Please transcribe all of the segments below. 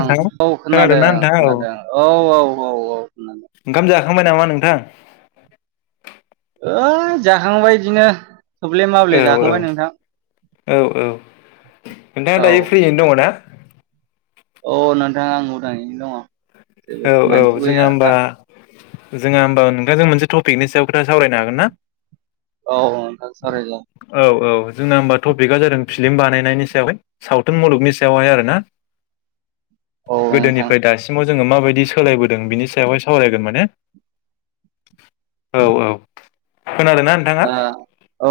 ओं औ खोनादों खोनादोंना नोंथां औ खोनादों औ औ औ औ खोनादों ओंखाम जाखांबाय नामा नोंथां? ओह जाखांबाय इदिनो औ औ औ औ नोंथाङा औ दायो फ्रियैनो दङ ना? औ नोंथां आं उदाङैनो दङ जेबो औ औ खामानिथ' जोङो गैया दा होमबा जोङा होमबा नोंथां जों मोनसे टपिकनि सायाव खोथा सावरायनो हागोन ना? औ नोंथां सावरायजागोन औ औ जोंना होमबा टपिकआ जादों फिल्म बानायनायनि सायावहाय सावथुन मुलुगनि सायावहाय आरो ना? [inaudible] नोंथां गोदोनिफ्राय दासिमाव जोङो माबाय दि सोलायबोदों बिनि सायावहाय सावरायगोन माने औ औ खोनादोंना? नोंथाङा औ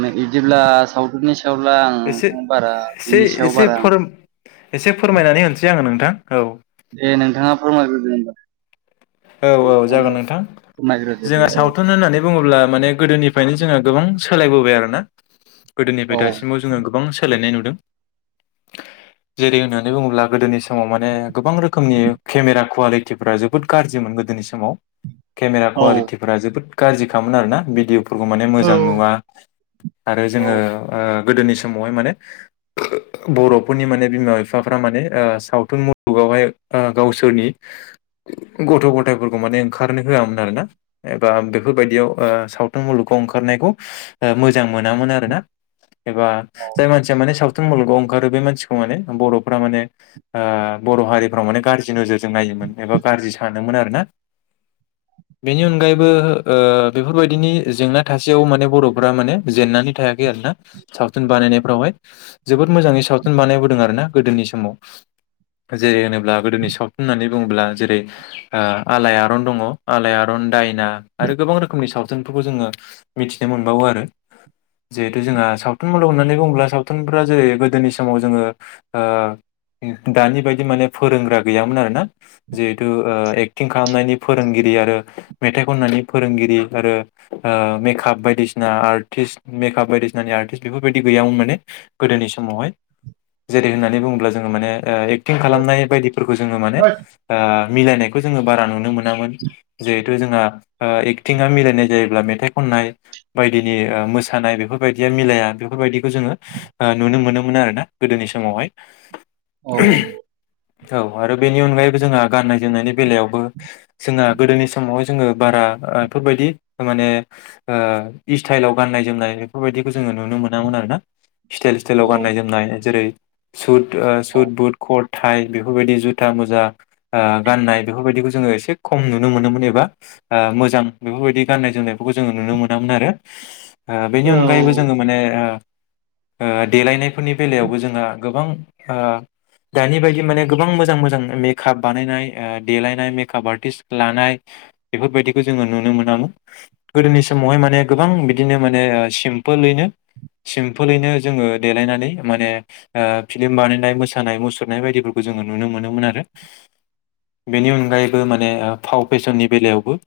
नों इदिब्ला सावथुननि सायाब्ला आं एसे नोंथां बारा एसे बेनि सायाव एसे बारा आं फोर एसे फोरमायनानै होनोसै आङो नोंथां औ दे नोंथाङा फोरमायग्रोदो होनबा औ औ नोंथाङानो जागोन नोंथां फोरमायग्रोदो दे जोंङो औ सावथुन होननानै बुङोब्ला माने गोदोनिफ्रायनो जोंहा गोबां सोलायबोबाय आरो ना गोदोनिफ्राय औ दासिमाव जोङो गोबां सोलायनाय नुदों जेरै होननानै बुङोब्ला गोदोनि समाव माने गोबां रोखोमनि केमेरा कुवालिटिफोरा जोबोद गाज्रिमोन गोदोनि समाव केमेरा औ कुवालिटि फोरा जबोद गाज्रि खामोन आरोना भिडिअफोरखौ माने औ मोजां नुवा आरो औ जोङो ओ गोदोनि समावहाय माने बर'फोरनि माने बिमा बिफाफ्रा माने सावथुन मुलुग गावहाय गावसोरनि गथ' गथायफोरखौ माने ओंखारनो होआमोन आरो ना एबा बेफोरबायदियाव ओ सावथुन मुलुगाव ओंखारनायखौ ओ मोजां मोनामोन आरो ना एबा जाय औ मानसिया माने साव थुन मुलुगाव ओंखारो बे मानसिखौ माने बर'फ्रा माने आ बर' हारिफ्रा माने गाज्रि नोजोर जों नायोमोन एबा गाज्रि सानोमोन आरोना बेनि अनगायैबो ओ बेफोरबायदिनि जेंना थासेयावबो माने बर'फोरा माने जेननानै थायाखै आरोना सावथुन बानायनायफ्रावहाय जोबोद मोजाङै सावथुन बानायबोदों आरो ना गोदोनि समाव जेरै होनोब्ला गोदोनि साउथुन होननानै बुङोब्ला जेरै आलाआरन दङ आलाआरन दायना आरो गोबां रोखोमनि साव थुन फोरखौ जोङो मिथिनो मोनबावो आरो जिहेथु जोंहा सावथुन मुलुग होननानै बुङोब्ला सावथुनफ्रा जेरै गोदोनि समाव जोङो ओ दानि बायदि माने फोरोंग्रा गैयामोन आरोना जे थु ओ एक्टिं खालामनायनि फोरोंगिरि आरो मेथाइ खननायनि फोरोंगिरि आरो ओ मेकाप बायदिसिना आर्टिस्ट मेकाप बायदिसिनानि आर्टिस्ट बेफोरबायदि गैयामोन माने गोदोनि समावहाय जेरै होननानै बुङोब्ला जोङो माने ओ एक्टिं खालामनाय बायदि फोरखौ जोङो माने मिलायनायखौ जोङो बारा नुनो मोनामोन जिहेथु जोंहा एकटिं मिलायनाय जायोब्ला मेथाइ खननाय बायदिनि मोसानाय बेफोरबायदिया मिलाया बेफोरबायदिखौ जोङो नुनो मोनोमोन आरो ना गोदोनि समावहाय औ औ आरो बेनि अनगायैबो जोंहा गाननाय जोमनायनि बेलायावबो जोंहा गोदोनि समाव जोङो बारा बेफोरबायदि माने स्टाइलाव गाननाय जोमनाय बेफोरबायदिखौ जोङो नुनो मोनामोन आरोना स्टाइल स्टाइलाव गाननाय जोमनाय जेरै सुत सुत बुत बुत कथ थाइ बेफोरबायदि जुथा मुजा गाननाय बेफोरबायदिखौ जोङो एसे खम नुनो मोनोमोन एबा ओ मोजां बेफोरबायदि गाननाय जोमनायफोरखौ जोङो नुनो मोनामोन आरो बेनि औ अनगायैबो जोङो माने ओ देलायनायफोरनि बेलायावबो जोंहा गोबां ओ दानि बायदि माने गोबां मोजां मोजां मेकआप बानायनाय देलायनाय मेकआप आर्टिस्ट लानाय बेफोरबायदिखौ जोङो नुनो मोनामोन गोदोनि समावहाय माने गोबां बिदिनो माने सिमपोलैनो सिम्पोलैनो जोङो देलायनानै माने फिलिम बानायनाय मोसानाय मुसुरनाय बायदिफोरखौ जोङो नुनो मोनोमोन आरो बेनि अनगायैबो माने फाव फेसननि बेलायावबो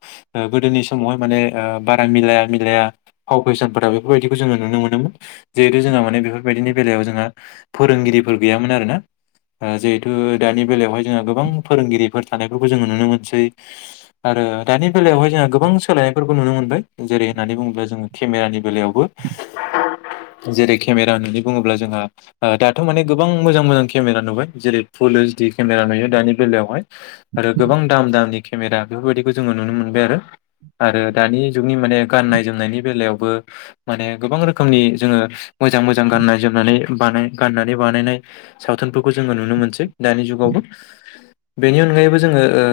गोदोनि समावहाय माने ओ बारा मिलाया मिलाया फाव फेसनफोरा बेफोरबायदिखौ जोङो नुनो मोनोमोन जिहेथु जोंहा माने बेफोरबायदिनि बेलायाव जोंहा फोरोंगिरिफोर गैयामोन आरोना ओ जिहेथु दानि बेलायावहाय जोंहा गोबां फोरोंगिरिफोर थानायफोरखौ जोङो नुनो मोनसै आरो दानि बेलायावहाय जोंहा गोबां सोलायनायफोरखौ नुनो मोनबाय जेरै होननानै बुङोब्ला जोङो केमेरानि बेलायावबो [inaudible] जेरै केमेरा होननानै बुङोब्ला जोंहा दाथ' माने गोबां मोजां मोजां केमेरा नुबाय जेरै फुलओसडि केमेरा नुयो दानि बेलायावहाय आरो गोबां दाम दामनि केमेरा बेफोरबायदिखौ जोङो नुनो मोनबाय आरो आरो दानि जुगनि माने गाननाय जोमनायनि बेलायावबो माने गोबां रोखोमनि जोङो मोजां मोजां गाननाय जोमनानै बानाय गाननानै बानायनाय सावथुनफोरखौ जोङो नुनो मोनसै दानि जुगावबो बेनि अनगायैबो जोङो ओ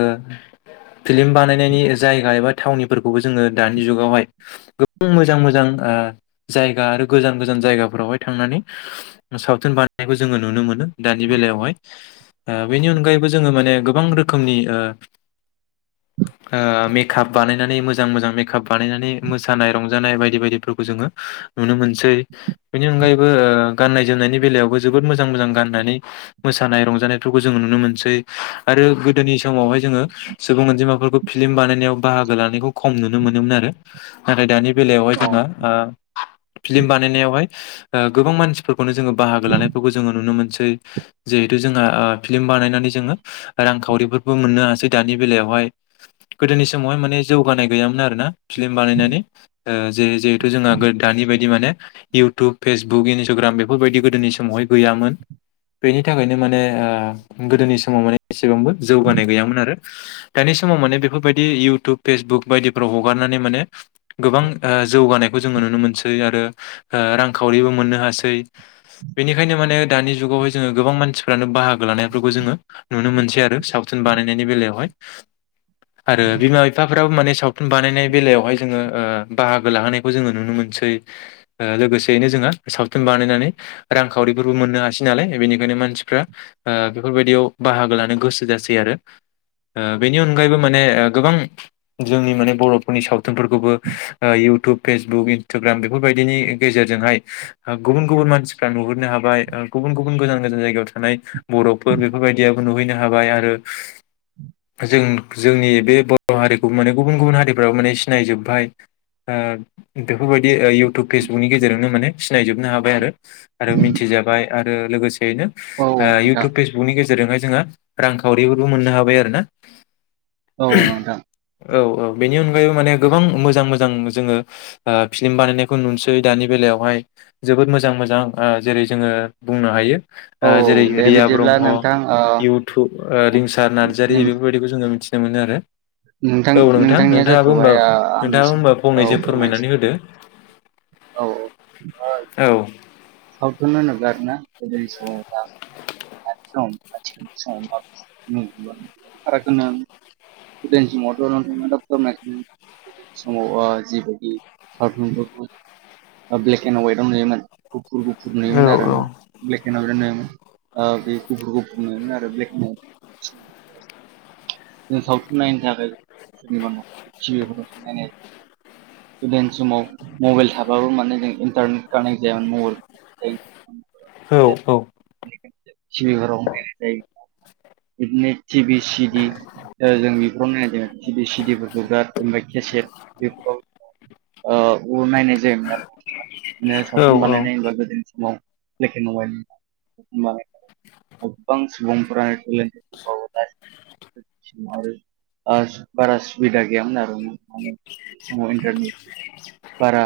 फिल्म बानायनायनि जायगा एबा थावनिफोरखौबो जोङो दानि जुगावहाय गोबां मोजां मोजां ओ जायगा आरो गोजान गोजान जायगाफोरावहाय थांनानै सावथुन बानायनायखौ जोङो नुनो मोनो दानि बेलायावहाय ओ बेनि अनगायै जोङो माने गोबां रोखोमनि ओ [inaudible] ओ मेकआप बानायनानै मोजां मोजां मेकआप बानायनानै मोसानाय रंजानाय बायदि बायदिफोरखौ जोङो नुनो मोनसै बेनि अनगायैबो ओ गाननाय जोमनायनि बेलायावबो जोबोद मोजां मोजां गाननानै मोसानाय रंजानायफोरखौ जोङो नुनो मोनसै आरो गोदोनि समावहाय जोङो सुबुं अनजिमाफोरखौ फिल्म बानायनायाव बाहागो लानायखौ खम नुनो मोनोमोन आरो नाथाय दानि बेलायावहाय औ जोङो ओ फिल्म बानायनायावहाय गोबां मानसिफोरखौनो जोङो बाहागो लानायफोरखौ जोङो नुनो मोनसै जिहेथु जोंहा फिलिम बानायनानै जोङो रांखावरिफोरबो मोननो हासै दानि बेलायावहाय गोदोनि समावहाय माने जौगानाय गैयामोन आरोना फिल्म बानायनानै ओ जे जिहेथु जोंहा दानि बायदि माने इउटुब फेसबुक इनसटाग्राम बेफोरबायदि गोदोनि समावहाय गैयामोन बेनि थाखायनो माने ओ गोदोनि समाव माने एसेबांबो जौगानाय गैयामोन आरो दानि समाव माने बेफोरबायदि इउटुब फेसबुक बायदिफ्राव हगारनानै माने गोबां ओ जौगानायखौ जोङो नुनो मोनसै आरो ओ रांखावरिबो मोननो हासै। बेनिखायनो माने दानि जुगावहाय जोङो गोबां मानसिफ्रानो बाहागो लानायफोरखौ जोङो नुनो मोनसै आरो सावथुन बानायनायनि बेलायावहाय। [inaudible] आरो बिमा बिफाफ्राबो माने सावथुन बानायनाय बेलायावहाय जोङो ओ बाहागो लाहोनायखौ जोङो नुनो मोनसै। ओ लोगोसेयैनो जोंहा सावथुन बानायनानै रांखावरिफोरबो मोननो हासै नालाय बेनिखायनो मानसिफ्रा ओ बेफोरबायदियाव बाहागो लानो गोसो जासै आरो ओ बेनि अनगायैबो माने ओ गोबां जोंनि माने बर'फोरनि सावथुनफोरखौबो ओ इउटुब फेसबुक इन्सटाग्राम बेफोरबायदिनि गेजेरजोंहाय गुबुन गुबुन मानसि नुहुरनो हाबाय ओ गुबुन गुबुन गोजान गोजान जायगायाव थानाय बर'फोर बेफोरबायदियाबो नुहैनो हाबाय आरो जों जोंनि बे बर' हारिखौ माने गुबुन गुबुन हारिफ्राबो माने सिनायजोबबाय। ओ बेफोरबायदि ओ इयउटुब फेसबुकनि गेजेरजोंनो माने सिनायजोबनो हाबाय आरो। आरो मिथिजाबाय आरो लोगोसेयैनो औ ओ नोंथां इउटुब फेज बुकनि गेजेरजोंहाय जोङो रांखावरिफोरबो मोननो हाबाय आरोना। औ नोंथां औ औ बेनि अनगायैबो माने गोबां मोजां मोजां जोङो ओ फिल्म बानायनायखौ नुनोसै दानि बेलायावहाय जोबोद मोजां मोजां ओ जेरै जोङो बुंनो हायो औ ओ जेरै दे रिया बिदिब्ला ब्रह्म नोंथां ओ इउटुब ओ रिंसार नार्जारि नों बेफोरबायदि बेखौ जोङो मिथिनो मोनो आरो। औ नोंथां नोंथांनिया नोंथाङाबो होमबा जाथ'बाय ओ आंनि नोंथाङाबो होनबा औ फंनैसो फोरमायनोसै फोरमायनानै औ होदो। औ ओ औ। सावथुन नायनांगौ आरोना गोदोनि समावबा। [unintelligible] गोदोनि समावथ' नों [unintelligible] गोदोनि समाव ओ जिबायदि साल्गोबदोंमोन। ब्लेक एन्ड हवाइटआव नुयोमोन गुफुर गुफुर औ नुयोमोन आरोना। ब्लेक एन्द हवाइतआनो नुयोमोन ओ बे गुफुर गुफुर नुयोमोन आरो ब्लेक एन्द हवाइद। जों सावथुन नायनो थाखाय सोरनिबा टि भि फोराव नायनाय जायो। गोदोनि समाव मबाइल था थुबाबो माने जों इन्टारनेट कानेक्ट जायामोन मबाइल औ औ। [inaudible] टि भि फोराव नायनाय जायो बिदिनो टि भि सि डि जों बेफोराव नायदोमोन थि भि सि डि फोरखौ जगार ओमफ्राय केसेट बेफोराव ओ नायनाय जायोमोन आरो बिदिनो औ सावथुन औ बानायनाय होनोबा गोदोनि समाव ब्लेक एण्ड हवाइतमोन [unintelligible] गोबां सुबुंफोरा तेलेनटेथ दंबावो आरो बारा सुबिदा गैयामोन आरो। समाव इन्टारनेट बारा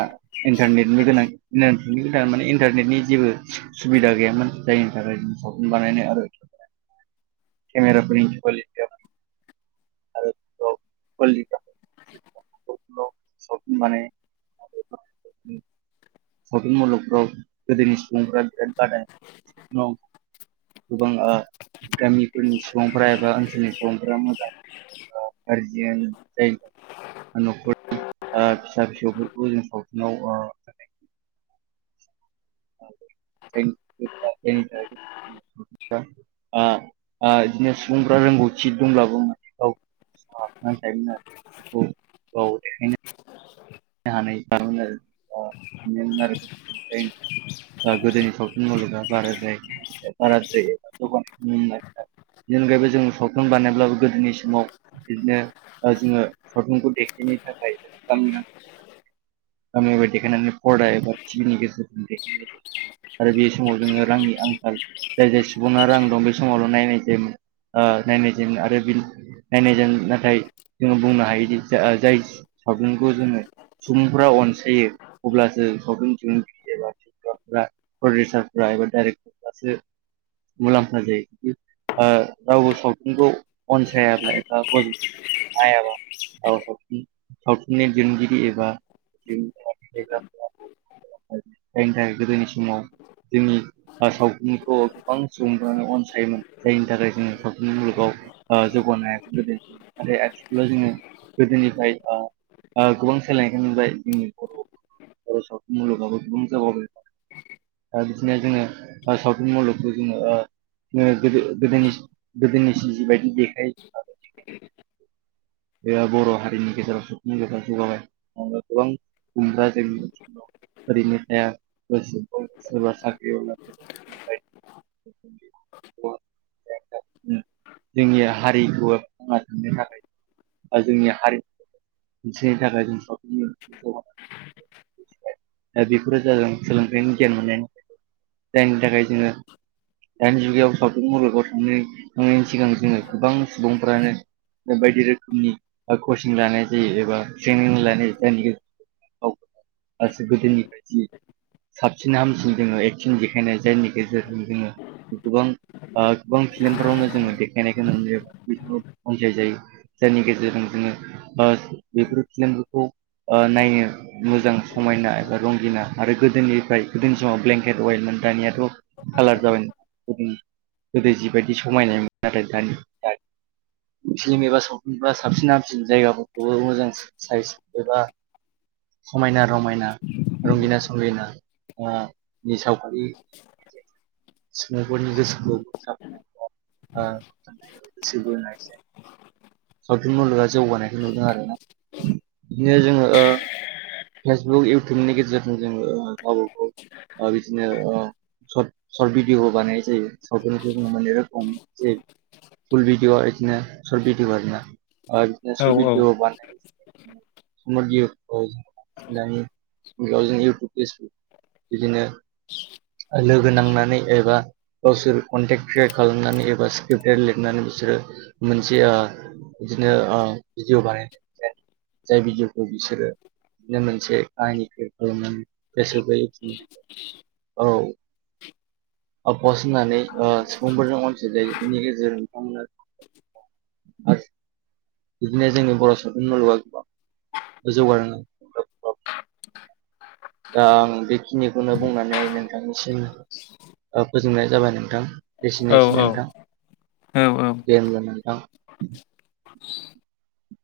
इन्टारनेटनि गोनां माने इन्टारनेटनि जेबो सुबिदा गैयामोन जायनि थाखाय जों सावथुन बानायनो आरो केमेराफोरनि कुवालिटिया आरो कवालिथि [unintelligible] सावथुन मुलुगफ्राव गोदोनि सुबुंफ्रा बिराद बादा होयोमोन उनाव गोबां ओ गामिफोरनि सुबुंफोरा एबा ओनसोलनि सुबुंफोरा मोजां [unintelligible] न'खरनि ओ फिसा फिसौफोरखौ जों सावथुनाव ओ [unintelligible] फ्रा आ आ बिदिनो सुबुंफ्रा रोंगौथि दंब्लाबो माने औ। [unintelligible] औ औ देखायनो [unintelligible] ओ गोदोनि सावथुन मुलुगा बाराद्राय बाराद्राय एबा जौगानायखौ नुनो मोनाखै आरो। बिनि अगायैबो जो सावथुन बानायब्लाबो गोदोनि समाव बिदिनो ओ जोङो सावथुनखौ देखायनो थाखाय गामिया गामिबादि देखायनानै पर्दा एबा टि भि नि गेजेरजों देखायो। आरो बे समाव जोङो रांनि आंखाल। जाय जाय सुबुङा रां दं बे समावल' नायनाय जायोमोन। ओ नायनाय जायोमोन आरो बिनि नायनायजों नाथाय जोङो बुंनो हायोदि जा ओ जाय सावथुनखौ जोङो सुबुंफ्रा अनसायो अब्लासो सावथुन दिहुनगिरि एबा [unintelligible] [unintelligible] प्रडउसारफ्रा एबा डाइरेक्टर फ्रासो मुलाम्फा जायो। ओ रावबो सावथुनखौ अनसायाब्ला एबा ब नायाब्ला [unintelligible] सावथुननि दिहुनगि रि एबा [unintelligible] जायनि थाखाय गोदोनि समाव जोंनि [unintelligible] गोबां सुबुंफ्रानो अनसायोमोन। जायनि थाखाय जोङो सावथुन मुलुगाव ओ जौगानो हाया गोदोनि नाथाय आथिखालाव जोङो गोदोनिफ्राय ओ ओ गोबां सोलायनायखौ नुबाय जोंनि बर' बर' सावथुन मुलुगावबो गोबां जौगाबोबाय। दा बिदिनो जोङो सावथुन मुलुगखौ जोङो ओ नो गोदो-गोदो-गोदोनिसि जिबायदि देखायो। बेयो बर' हारिनि गेजेराव [unintelligible] जौगाबाय। [unintelligible] ओरैनो थाया [unintelligible] सोरबा साख्रि [unintelligible] [unintelligible] जोंनिया हारिखौ थांना थांनो थाखाय जोंनि हारि [inaudible] दिन्थिनो थाखाय जों साव दा बेफोरो जादों सोलोंथाइनि गियान मोननायनि जायनि थाखाय जोङो दानि जुगायाव सावथुन मुलुगाव थांनो थांनायनि सिगां जोङो गोबां सुबुंफ्रानो ओ बायदि रोखोमनि ओ कचिं लानाय जायो एबा ट्रेनिं लानाय जायो। [unintelligible] गोदोनि बादि साबसिन हामसिन जोङो एक्टिं देखायनाय जायनि गेजेरजों जोङो गोबां ओ गोबां फिल्मफोरावनो जोङो देखायनायखौ नुनो [unintelligible] अनसाय जायो। जायनि गेजेरजों जोङो ओ बेफोर फिल्मफोरखौ ओ नायनो मोजां समायना एबा रंगिना आरो गोदोनिफ्राय गोदोनि समाव ब्लेंकेट अइेलमोन दानिया थ' खालार जाबाय। [unintelligible] गोदोनि जिबायदि समायनायमोन नाथाय दानि दानि फिल्म एबा सावथुनफ्रा साबसिन हामसिन जायगाफोरखौबो मोजां साइज एबा समायना रमायना, रंगिना संगिना ङा नि सावगारि सुबुंफोरनि गोसोखौ बोगथाबना ओ [unintelligible] सावथुन मुलुगा जौगानायखौ नुदों आरो ना। इदिनो जोङो ओ फेसबुक इउटुबनि गेजेरजों जोङो गावबागाव ओ बिदिनो ओ सर्ट सर्ट भिदिअ बानायनाय जायो सावथुनखौ जोङो माने रखम जे पुल भिडिअ इदिनो सर्ट भिडिअ आरो ना। ओ इदिनो सर्ट भिडिअ बाना [unintelligible] बेयाव जों इउतुब फेसबक बिदिनो लोगो नांनानै एबा गावसोर कनटेक्ट क्रियेट खालामनानै एबा स्क्रिप्टेड लिरनानै बिसोरो मोनसे ओ इदिनो ओ भिदिअ बानायनो जाय भिडिय'खौ बिसोरो बिदिनो मोनसे काहिनिखौ खालामनानै गोसो होयोखिनि औ पस होननानै सुबुंफोरजों अनसायजा बेनि गेजेरजों नोंथांमोना आरो बिदिनो जोङो बर' सावथुन मुलुगाव [unintelligible] दा आं बेखिनिखौनो बुंनानै नोंथांनिसिम फोजोबनाय जाबाय नोंथां औ एसेनोसै औ नोंथां औ दे ओमब्ला नोंथां